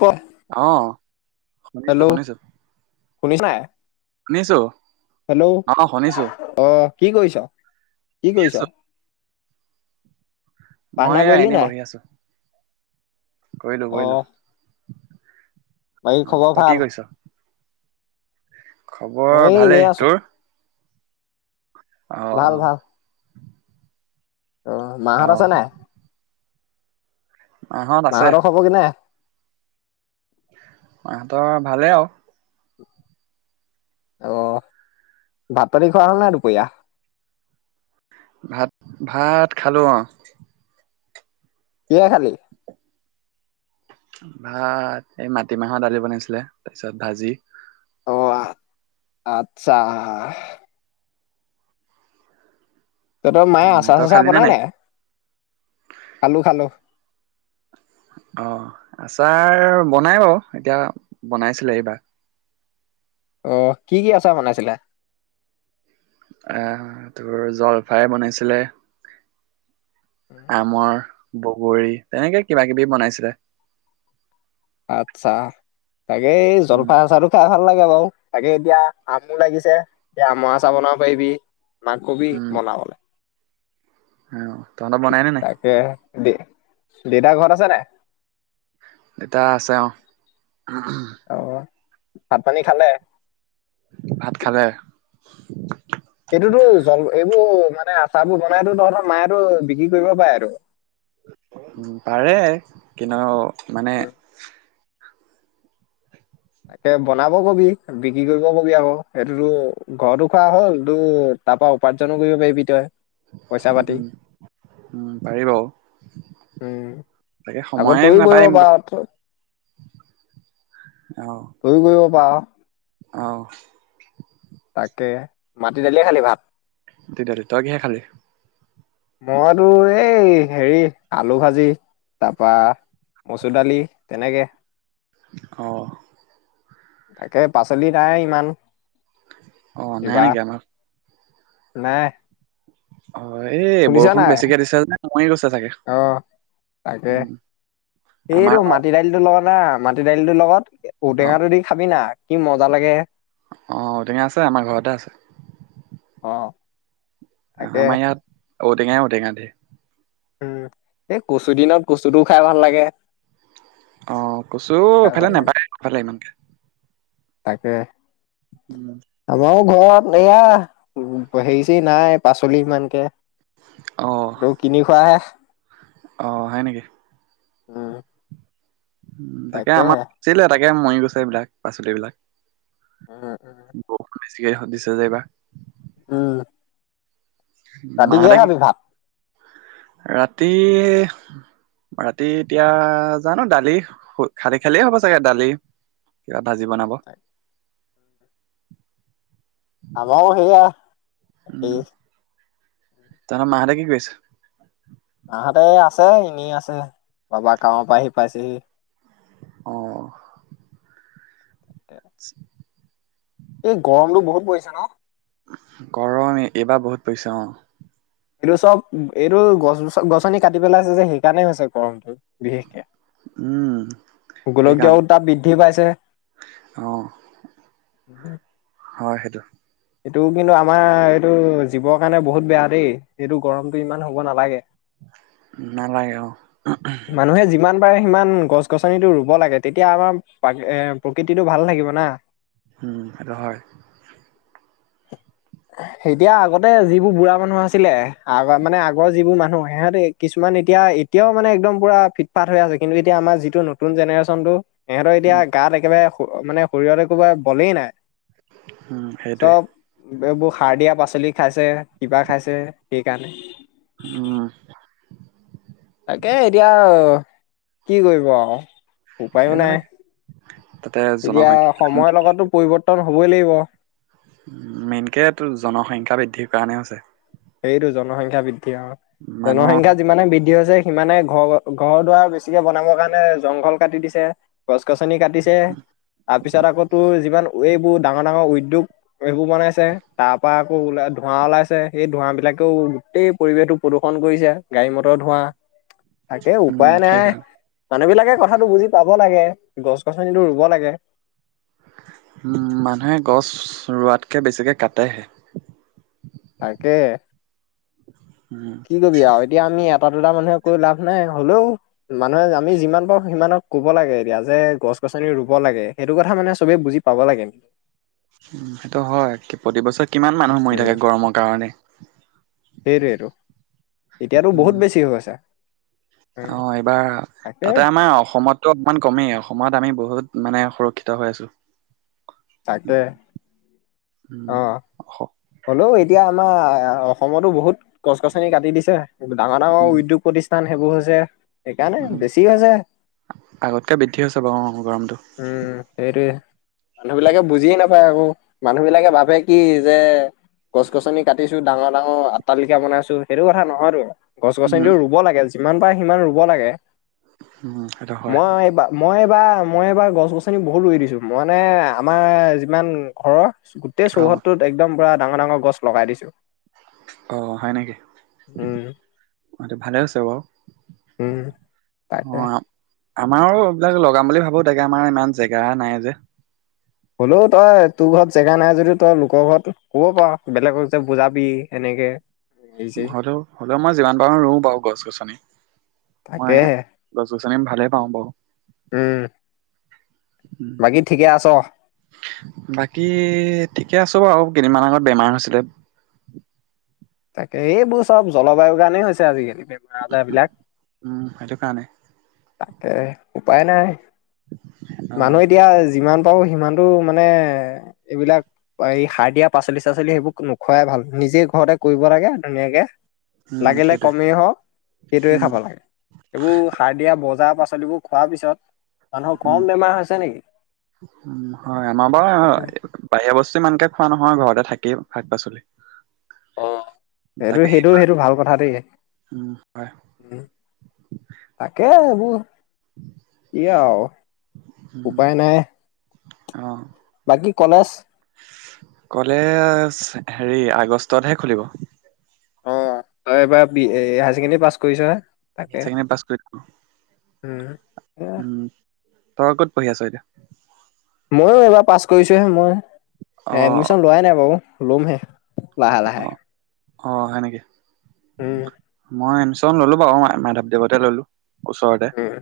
ক অ হেল্ল' শুনিছনে নিছো হেল্ল' আহ কি কৰিছ কি শুনি আছো কৰিছ প্ৰাৰ্থনা মই কৰিলি এনে নাই বহি আছো কৰিলো অ কৰিলো বাকী খবৰ ভাল উ খবৰ মই এনেই ভালেই আছো তোৰ অ ভাল অঁ ভাল অ অ মাহত আছা নাই মাহঁত আছে মাহঁতৰ খবৰ কেনে আহ তৰ ভালে আৰু আহ ভাত পানী খোৱা হ'ল নাই দুপৰিয়া ভাত ভাত খালো অ কিহে খালি ভাত এই মাটিমাহৰ দালি বনাইছিলে তাৰপিছত ভাজি অ আচ্ছা তহত মায়ে উম আচাৰ তই চাচাৰ খালি নে বনাই নাই খালো খালো অ আচাৰ বনাই বাৰু এতিয়া বনাইছিলে এইবাৰ আহ কি কি আচাৰ বনাইছিলে আহ তোৰ জলফাই বনাইছিলে আমাৰ বগৰী তেনেকে কিবা কিবি বনাইছিলে আত্ছা তাকে এই উম জলফা চচাৰো খাই ভাল লাগে বাৰু তাকে এতিয়া আমো লাগিছে এতিয়া আমৰা আচা বনাব পাৰিবি ন কবি উম মনালে [unintelligible] অ তহততে বনাইনে নাই তাকে দে দিদাৰ ঘৰত আছে নে ডেটা আছে অ অ ভাত পানী খালে ভাত খালে এইটোতো জল এইবোৰ মানে আচাৰ বোৰ বনাইতো তহঁতৰ মাইটো বিক্ৰী কৰিব পাৰে আৰু পাৰে কিন্তু মানে উম, তাকে বনাব কবি বিক্ৰী কৰিব কবি আকৌ সেইটোতো ঘৰতো খোৱা হ'ল তো তাৰ পৰাৰা উপাৰ্জনো কৰিব পাৰিবি তই [unintelligible] পইচা উ পাতি উম পাৰিব উম তাকে আকৌ সময়ে তইয়ো কৰিব নাপাৰিম পাৰ তইয়ো কয় ক [unintelligible] বাহ [unintelligible] আহ তাকে মাটি দালিয়ে খালি ভাত দি দালি তই কিহে খালি মইতো এই হেৰি আলু ভাজি তাৰপা মচুৰ দালি তেনেকে অ তাকে পাচলি নাই ইমান অ নাই কিবা নেকি আমাৰ নাই অ এই শুনিছা বৰষুণ নাই বেছিকে দিছে যে মৰি গৈছে চাগে আহ তাকে উম আমাৰ এইটো মাটি দাইলটো লোৱা না [unintelligible] মাটি দাইলিটোৰ লগত ঔটেঙা টো দি খাবি না কি মজা লাগে আহ ঔটঙা আছে আমাৰ ঘৰতে আছে অ তাকে আমাৰ ইয়াত ঔটেঙাই ঔটেঙা দ [unintelligible] উম এই কচু দিনত কচুটো খাই ভাল লাগে অ কচু খাই ইফালে ভাল লাগে নাপায় ইফালে ইমানকে তাকে উম আমাৰো ঘৰত এয়া হেৰিচ নাই পাচলি ইমানকে অ তৌ কিনি খোৱাহে অ হয় নেকি উম। উম তাকে আমাৰ তাকেহে চিল মৰি গোছেই এই বিলাক পাচলিবিলাক উম উম [inaudible] ব যিয়ে সুদিশে যে এই বা উ [inaudible] ৰাতিকে মাহঁতে কি খাবি ভাত [inaudible] ৰাতি ৰাতি এতিয়া জানো দালি খালি খালিয় হ'ব চাগে দালি কিবা ভাজি বনাব আমও সেইয়া [unintelligible] তাৰ মাৰে কি কৈছে [inaudible] তাহাঁতে আছে এনেই আছে বাবা কৱৰ পৰা আহি পাইছেহি। অঁ। আতছ [unintelligible] এই গৰমতটো বহুত পৰিছে ন কৰৰমে এইবাৰ বহুত পইছা অ এইটো চব এইটো গছছ গছনি কাটি পেলাইছে যে সেইকাৰণে হৈছে গৰমটো বিশেষকে উম গোলকীয় উত্তাপ বৃদ্ধি পাইছে। সেইকাৰণে অ হয় সেইটো [inaudible] এইটো কিন্তু আমাৰ এইটো জীৱৰ কাৰণে বহুত বেয়া দেই এইটো গৰমতটো ইমান হ'ব নালাগে নালাগে মানুহে যিমান তাৰ সিমান গছ গছনিটো ৰুব লাগে তেতিয়া আমাৰ এ প্ৰকৃতিটো ভাল থাকিব না। উম হয়য় [inaudible] এতিয়া আগতে যিবোৰ বুঢ়া মানুহ আছিলে আগ মানে আগৰ যিবোৰ মানুহ সিহঁতে কিছুমান এতিয়া এতিয়াও মানে একদম পুৰা ফিটফাত হৈ আছে কিন্তু এতি আমাৰ যিটো নতুন জেনেৰে্যনটো সহঁতৰ এতিয়া উম গাত একেবাৰে মানে শৰীৰতে কবা বলেই নাই উম সেইটোৱে চব বেবো সাৰ দিয়া পাছত শাচোৱলি খাইছে কিবা খাইছে সেইকাৰণে উম তাকে এতিয়া কি কৰিব আৰু উপায়ো নাই সেইবিলাক তাতে এতিয়া জনসংখ্যা সময়ৰ লগতো পৰিৱৰ্তন হ'ব লাগিব [inaudible] উ, মেইনকে তো জনসংখ্যা বৃদ্ধিৰ কাৰণে হৈছে। সেইটো, জনসংখ্যা বৃদ্ধি। মানুহ জনসংখ্যা যিমানে বৃদ্ধি হৈছে সিমানে ঘৰ, ঘৰ দুৱাৰ বেছিকে বনাবৰ কাৰণে জংঘল কাটি দিছে। গছ গছনি কাটিছে, তাৰপিছত আকৌ তোৰ যিমান এইবোৰ ডাঙৰ ডাঙৰ উদ্যোগ, এইবোৰ বনাইছে। তাৰ পৰা আকৌ ধোঁৱা ওলাইছে সেই ধোঁৱা বিলাকেও গোটেই পৰিৱেশটো প্ৰদূষণ কৰিছে, গাড়ী মটৰ ধোঁৱা তাকে উম উপায় নাই। সেইকাৰণে মানুহ বিলাকে কথাটো বুজি পাব লাগে। গছ গছনিটো ৰুব লাগে উম মানুহে গছ ৰোৱাত কে বেছিকে কাটেহে। তাকে। উম, কি কবি আৰু, এতিয়া আমি এতা দুতা মানুহে কৈ লাভ নাই। হ'লেও মানুহে, আমি যিমান পাৰোঁ সিমানক ক'ব লাগে এতিয়া যে গছ গছনি ৰুব লাগে। সেইটো কথা মানে চবে বুজি পাব লাগে। উম সেইটো হয়, কি প্ৰতিবছৰে কিমান মানুহ মৰি উম থাকে গৰমৰ কাৰণে। সেইটোেইটো! এতিয়াতো বহুত উম, বেছি গৈছে। উম অ' এইবাৰ, তাকে আমাৰ অসমত তো অকমান কমেই, অসমত আমি বহুত মানে, সুৰক্ষিত হৈ আছোঁ। তাকে। অ [unintelligible] হ'লেও এতিয়া আমাৰ অসমতো বহুত গছ গছনি কাটি দিছে ডাঙৰ ডাঙৰ উম, উদ্যোগ প্ৰতিষ্ঠান সেইবোৰ হৈছে। সেইকাৰণে উম, বেছি হৈছে, আগতকে বৃদ্ধি হৈছে বাৰু অ' গৰমটো। উম সেইটোৱে। মানুহ বিলাকে বুজিয়ে নাপায় আকৌ। মানুহ বিলাকে ভাবে কি যে গছ গছনি কাটিছোঁ, ডাঙৰ ডাঙৰ আট্টলিকা বনাইছোঁ, সেইটো কথা নহয়তো। গছ উম, গছনিটো ৰুব লাগে যিমান পাৰে সিমান ৰুব লাগে উম, সেইটো হয় মই, এইবা মই এইবাৰ, মই এইবাৰ, গছ গছনি বহুত ৰুই দিছোঁ। মই মানে আমাৰ যিমান ঘৰৰ গোটেই অ', চৌহদটোত একদম পুৰা ডাঙৰ ডাঙৰ গছ লগাই দিছোঁ অহ ', হয় নেকি উম এটো ভালে আছে বাৰু উম', তাকাকে অ'। আমাৰো এইবিলাক লগাম বুলি ভাবো তাকে আমাৰ ইমান জেগা নাই যে। হ'লোও তই তোৰ ঘৰত জেগা নাই যদি তই লোকৰ ঘৰত কব পাৰ বেলেগক যে বুজাবি এনেকে হেৰি চেৰি হলেও - হলেও মই যিমান পাৰো ৰুওঁ বাৰু গছ গছনি। মই তাকেহে গছ গছনি ভালে পাওঁ বাৰু উম বাকী ঠিকে আছ বাকী ঠিকে আছো বাৰু। কেইদিনমান আগত বেমাৰ হৈছিলে। এইবোৰ চব জলবায়ু গানেই হৈছে আজিকালি। বেমাৰ আজাৰ উ-উ বিলাক -উম ', এটো কাৰানে তাকে উপায় নাই। অ, মানুহ এতিয়া যিমান বাৰ সিমানতো মানে এইবিলাক এই সাৰ দিয়া পাচলি চাচলি সেইবোৰ নোখুৱাই ভাল নিজে ঘৰতে কৰিব লাগে ধুনীয়াকে। উম, লাগিলে সেইটোৱে কমেই হও সেইটোৱে উম, খাব লাগে। এইবোৰ বজাৰ পাচলিবোৰ খোৱাৰ পিছত। মানুহৰ কম উম', বেমাৰ হৈছে নেকি - উম ', হয় আমাৰ বাৰু বাহিৰা বস্তু ইমানকে খোৱা নহয় ঘৰতে থাকেই শাক পাচলি। অহ ', সেইটো তাকে - সেইটো - সেইটো ভাল কথা দেই উম, হয় তাকে এইবোৰ। কি আৰু উপায় নাই। অহ ', কি কলেজ? কলেজ হেৰি আগষ্টতহে খুলিব। অহ ', তই এবাৰ বি হায়াৰ ছেকেণ্ডৰী পাছ কৰিছ হে। হাইছেকেণ্ডাৰী পাছ কৰি উম, উম ', তই ক'ত পঢ়ি আছ এতিয়া? ময়ো এইবাৰ পাছ কৰিছোহে মই। এডমিশন লোৱাই নাই বাৰু লমহে। লাহে অহ', - লাহে। অহ', - অহ ', সেনেকে উম, মই এডমিশন ললো। মই মাধৱদেৱতে ললো। ওচৰতে উম,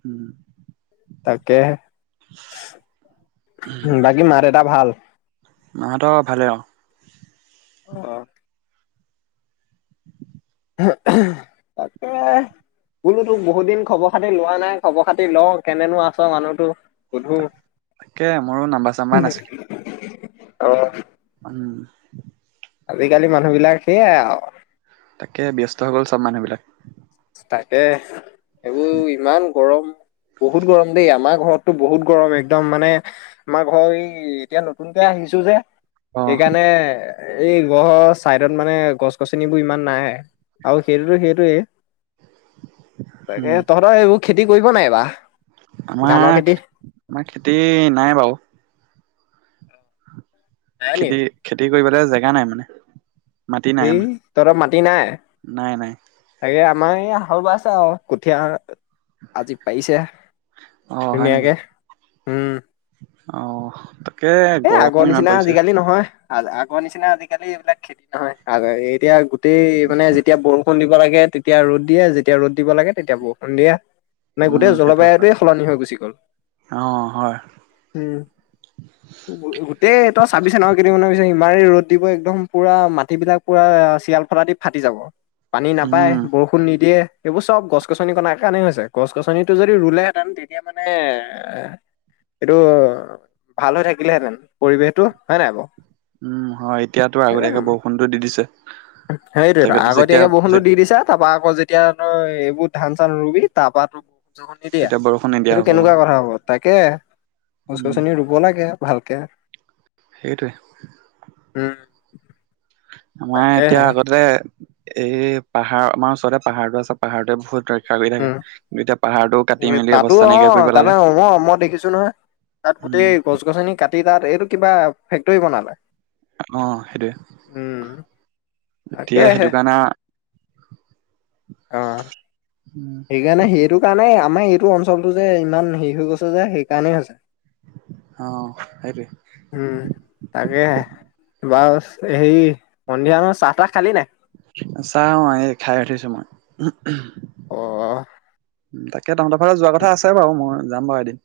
হু তাকে বাকী মাৰ দেতাৰ ভাল। মাহতৰ ভালে আৰু। অহ ', তাকে বোলো তোক বহুত দিন খবৰ খাতি লোৱা নাই খবৰ খাতি ল কেনেনো আছ মানুহতো। সুধো তাক তাকে মোৰো নাম্বাৰ চাম্বাৰ নাছিলে অ উম আজিকালি মানুহ বিলাক সেইয়াই আৰু তাকে ব্যস্ত হৈ গ'ল চব মানুহবিলাক তাকে এইবোৰ ইমান গৰম বহুত গৰম দেই আমাক ঘৰতটো বহুত গৰম একদম মানে আমাৰ ঘৰ এই এতিয়া নতুনক আহিছো যে অ সেইকাৰণে এই গ়ৰ চাইডত মানে গছ গছনিবোৰ ইমান নাইৱে অ হেৰি হেৰুে তাকে উম তহঁতৰ এইবোৰ খেতি কৰিব নাই বাা আমাৰ আমাৰ খেতি নাই বাৰু নাই নি? খেতি খেতি কৰিবলৈ জেগা নাই মানে মাটি নাই এই আমাৰ তহঁত মাটি নাই নাই নাই তাকে মাই হালবাই আছা আৰু কঠীয়া আজি পাইছে ধুনীয়াকে উম আহ এ আগৰ নিচিনা আজিকালি নহয় আ আগৰ নিচিনা আজিকালি এইবিলাক খেতি নহয় আৰু এতিয়া তেেই মানে যেতিয়া বৰষুণ দি দিব লাগে তেতিয়া ৰ'দ দিয়ে যেতিয়া ৰ'দ দিব লাগে তেতিয়া বৰষুণ দিয়ে মানে উম গোটেই সেইটো হয় জলবায়ুটোৱে সলনি হৈ গুচি গল অ হয় উম গোটেই তই চাবিছ ন কেদিন মানৰ ইিমাৰি ৰ'দ দিব একদম পুৰা মাটিবিলাক পুৰা চিয়াল ফটাা দি ফাটি যাব পানী নাপায় উম বৰষুণ নিদিয়ে এইেইবোৰ চব গছ গছনি কণাৰ কাৰণে হৈছে গছ গছনিটো যদি ৰুলেহেঁতেন তেতিয়া মানে এইটো ভাল হৈ থাকিলেহেঁতেন পৰিৱেশটো হয়ে নাই বাৰৌ উম হয় এতিয়াতো আগতীয়াকে বৰষুণতটো দি দিছে সেইটো এটা তাকে যেতিয়া আগতীয়াকে যে বৰষুণটো দি দিছে তাৰপা আকৌ যেতিয়া তই এইবোৰ ধান চান ৰুবি তাৰপ তো জগ নিদিয়া তেতিয়া বৰষুণ নিদিয়া সেইটো হ'ব অ কেনেকুৱা কথা হ'ব। তাকে। গছ উম গছনি ৰুব লাগে। ভালকে। হেই তোয়ে। উম। আমাৰ এতিয়া তাকেহে আগতে এই পাহাৰ আমাৰ ওচৰতে পাহাৰতটো আছে পাহাৰটোৱে বহুত কৰি থাকে। উম কিন্তু এতিয়া পাহাৰটো কাটি মেলি তাতো অৱস্থা অ নাইকিয়া কৰি তাম পেলালে। মই দেখিছো নহয় তাত গোটেই উম, গছ গছনি কাটি তাত এইটো কিবা ফেক্টৰী বনালে। অ সেইটোৱে উম এতিয়া তাকেহে সেইটো কাৰণে অ উম, সেইকাৰণে সেইটো কাৰণে আমাৰ মেইটো অঞ্চলটো যে ইমান হেৰি হৈ গৈছে যে সেইকাৰণেই হৈছে। অ' সেইটোৱে উম তাকে। বাৰু হেৰি সন্ধিয়া চাহ তাহ খালি নাই? চা অ এই খাই উঠিছো মই। অ অ। তাকে। এ তহতৰ ফালে যোৱা কঠা আছে বাৰু মোৰ। যাম বাৰু এদিন।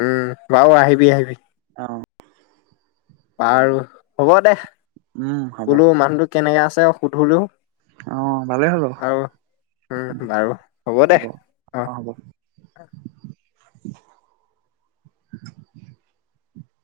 উম বাৰু আহিবি আহিবি। অ'। বাৰু হ'ব দে। উম, হ'ব বোলো মানুহটো কেনেকা আছে। [unintelligible] আৰু অ' ভালেই হ'ব উম বাৰু হ'ব দে অ। [inaudible]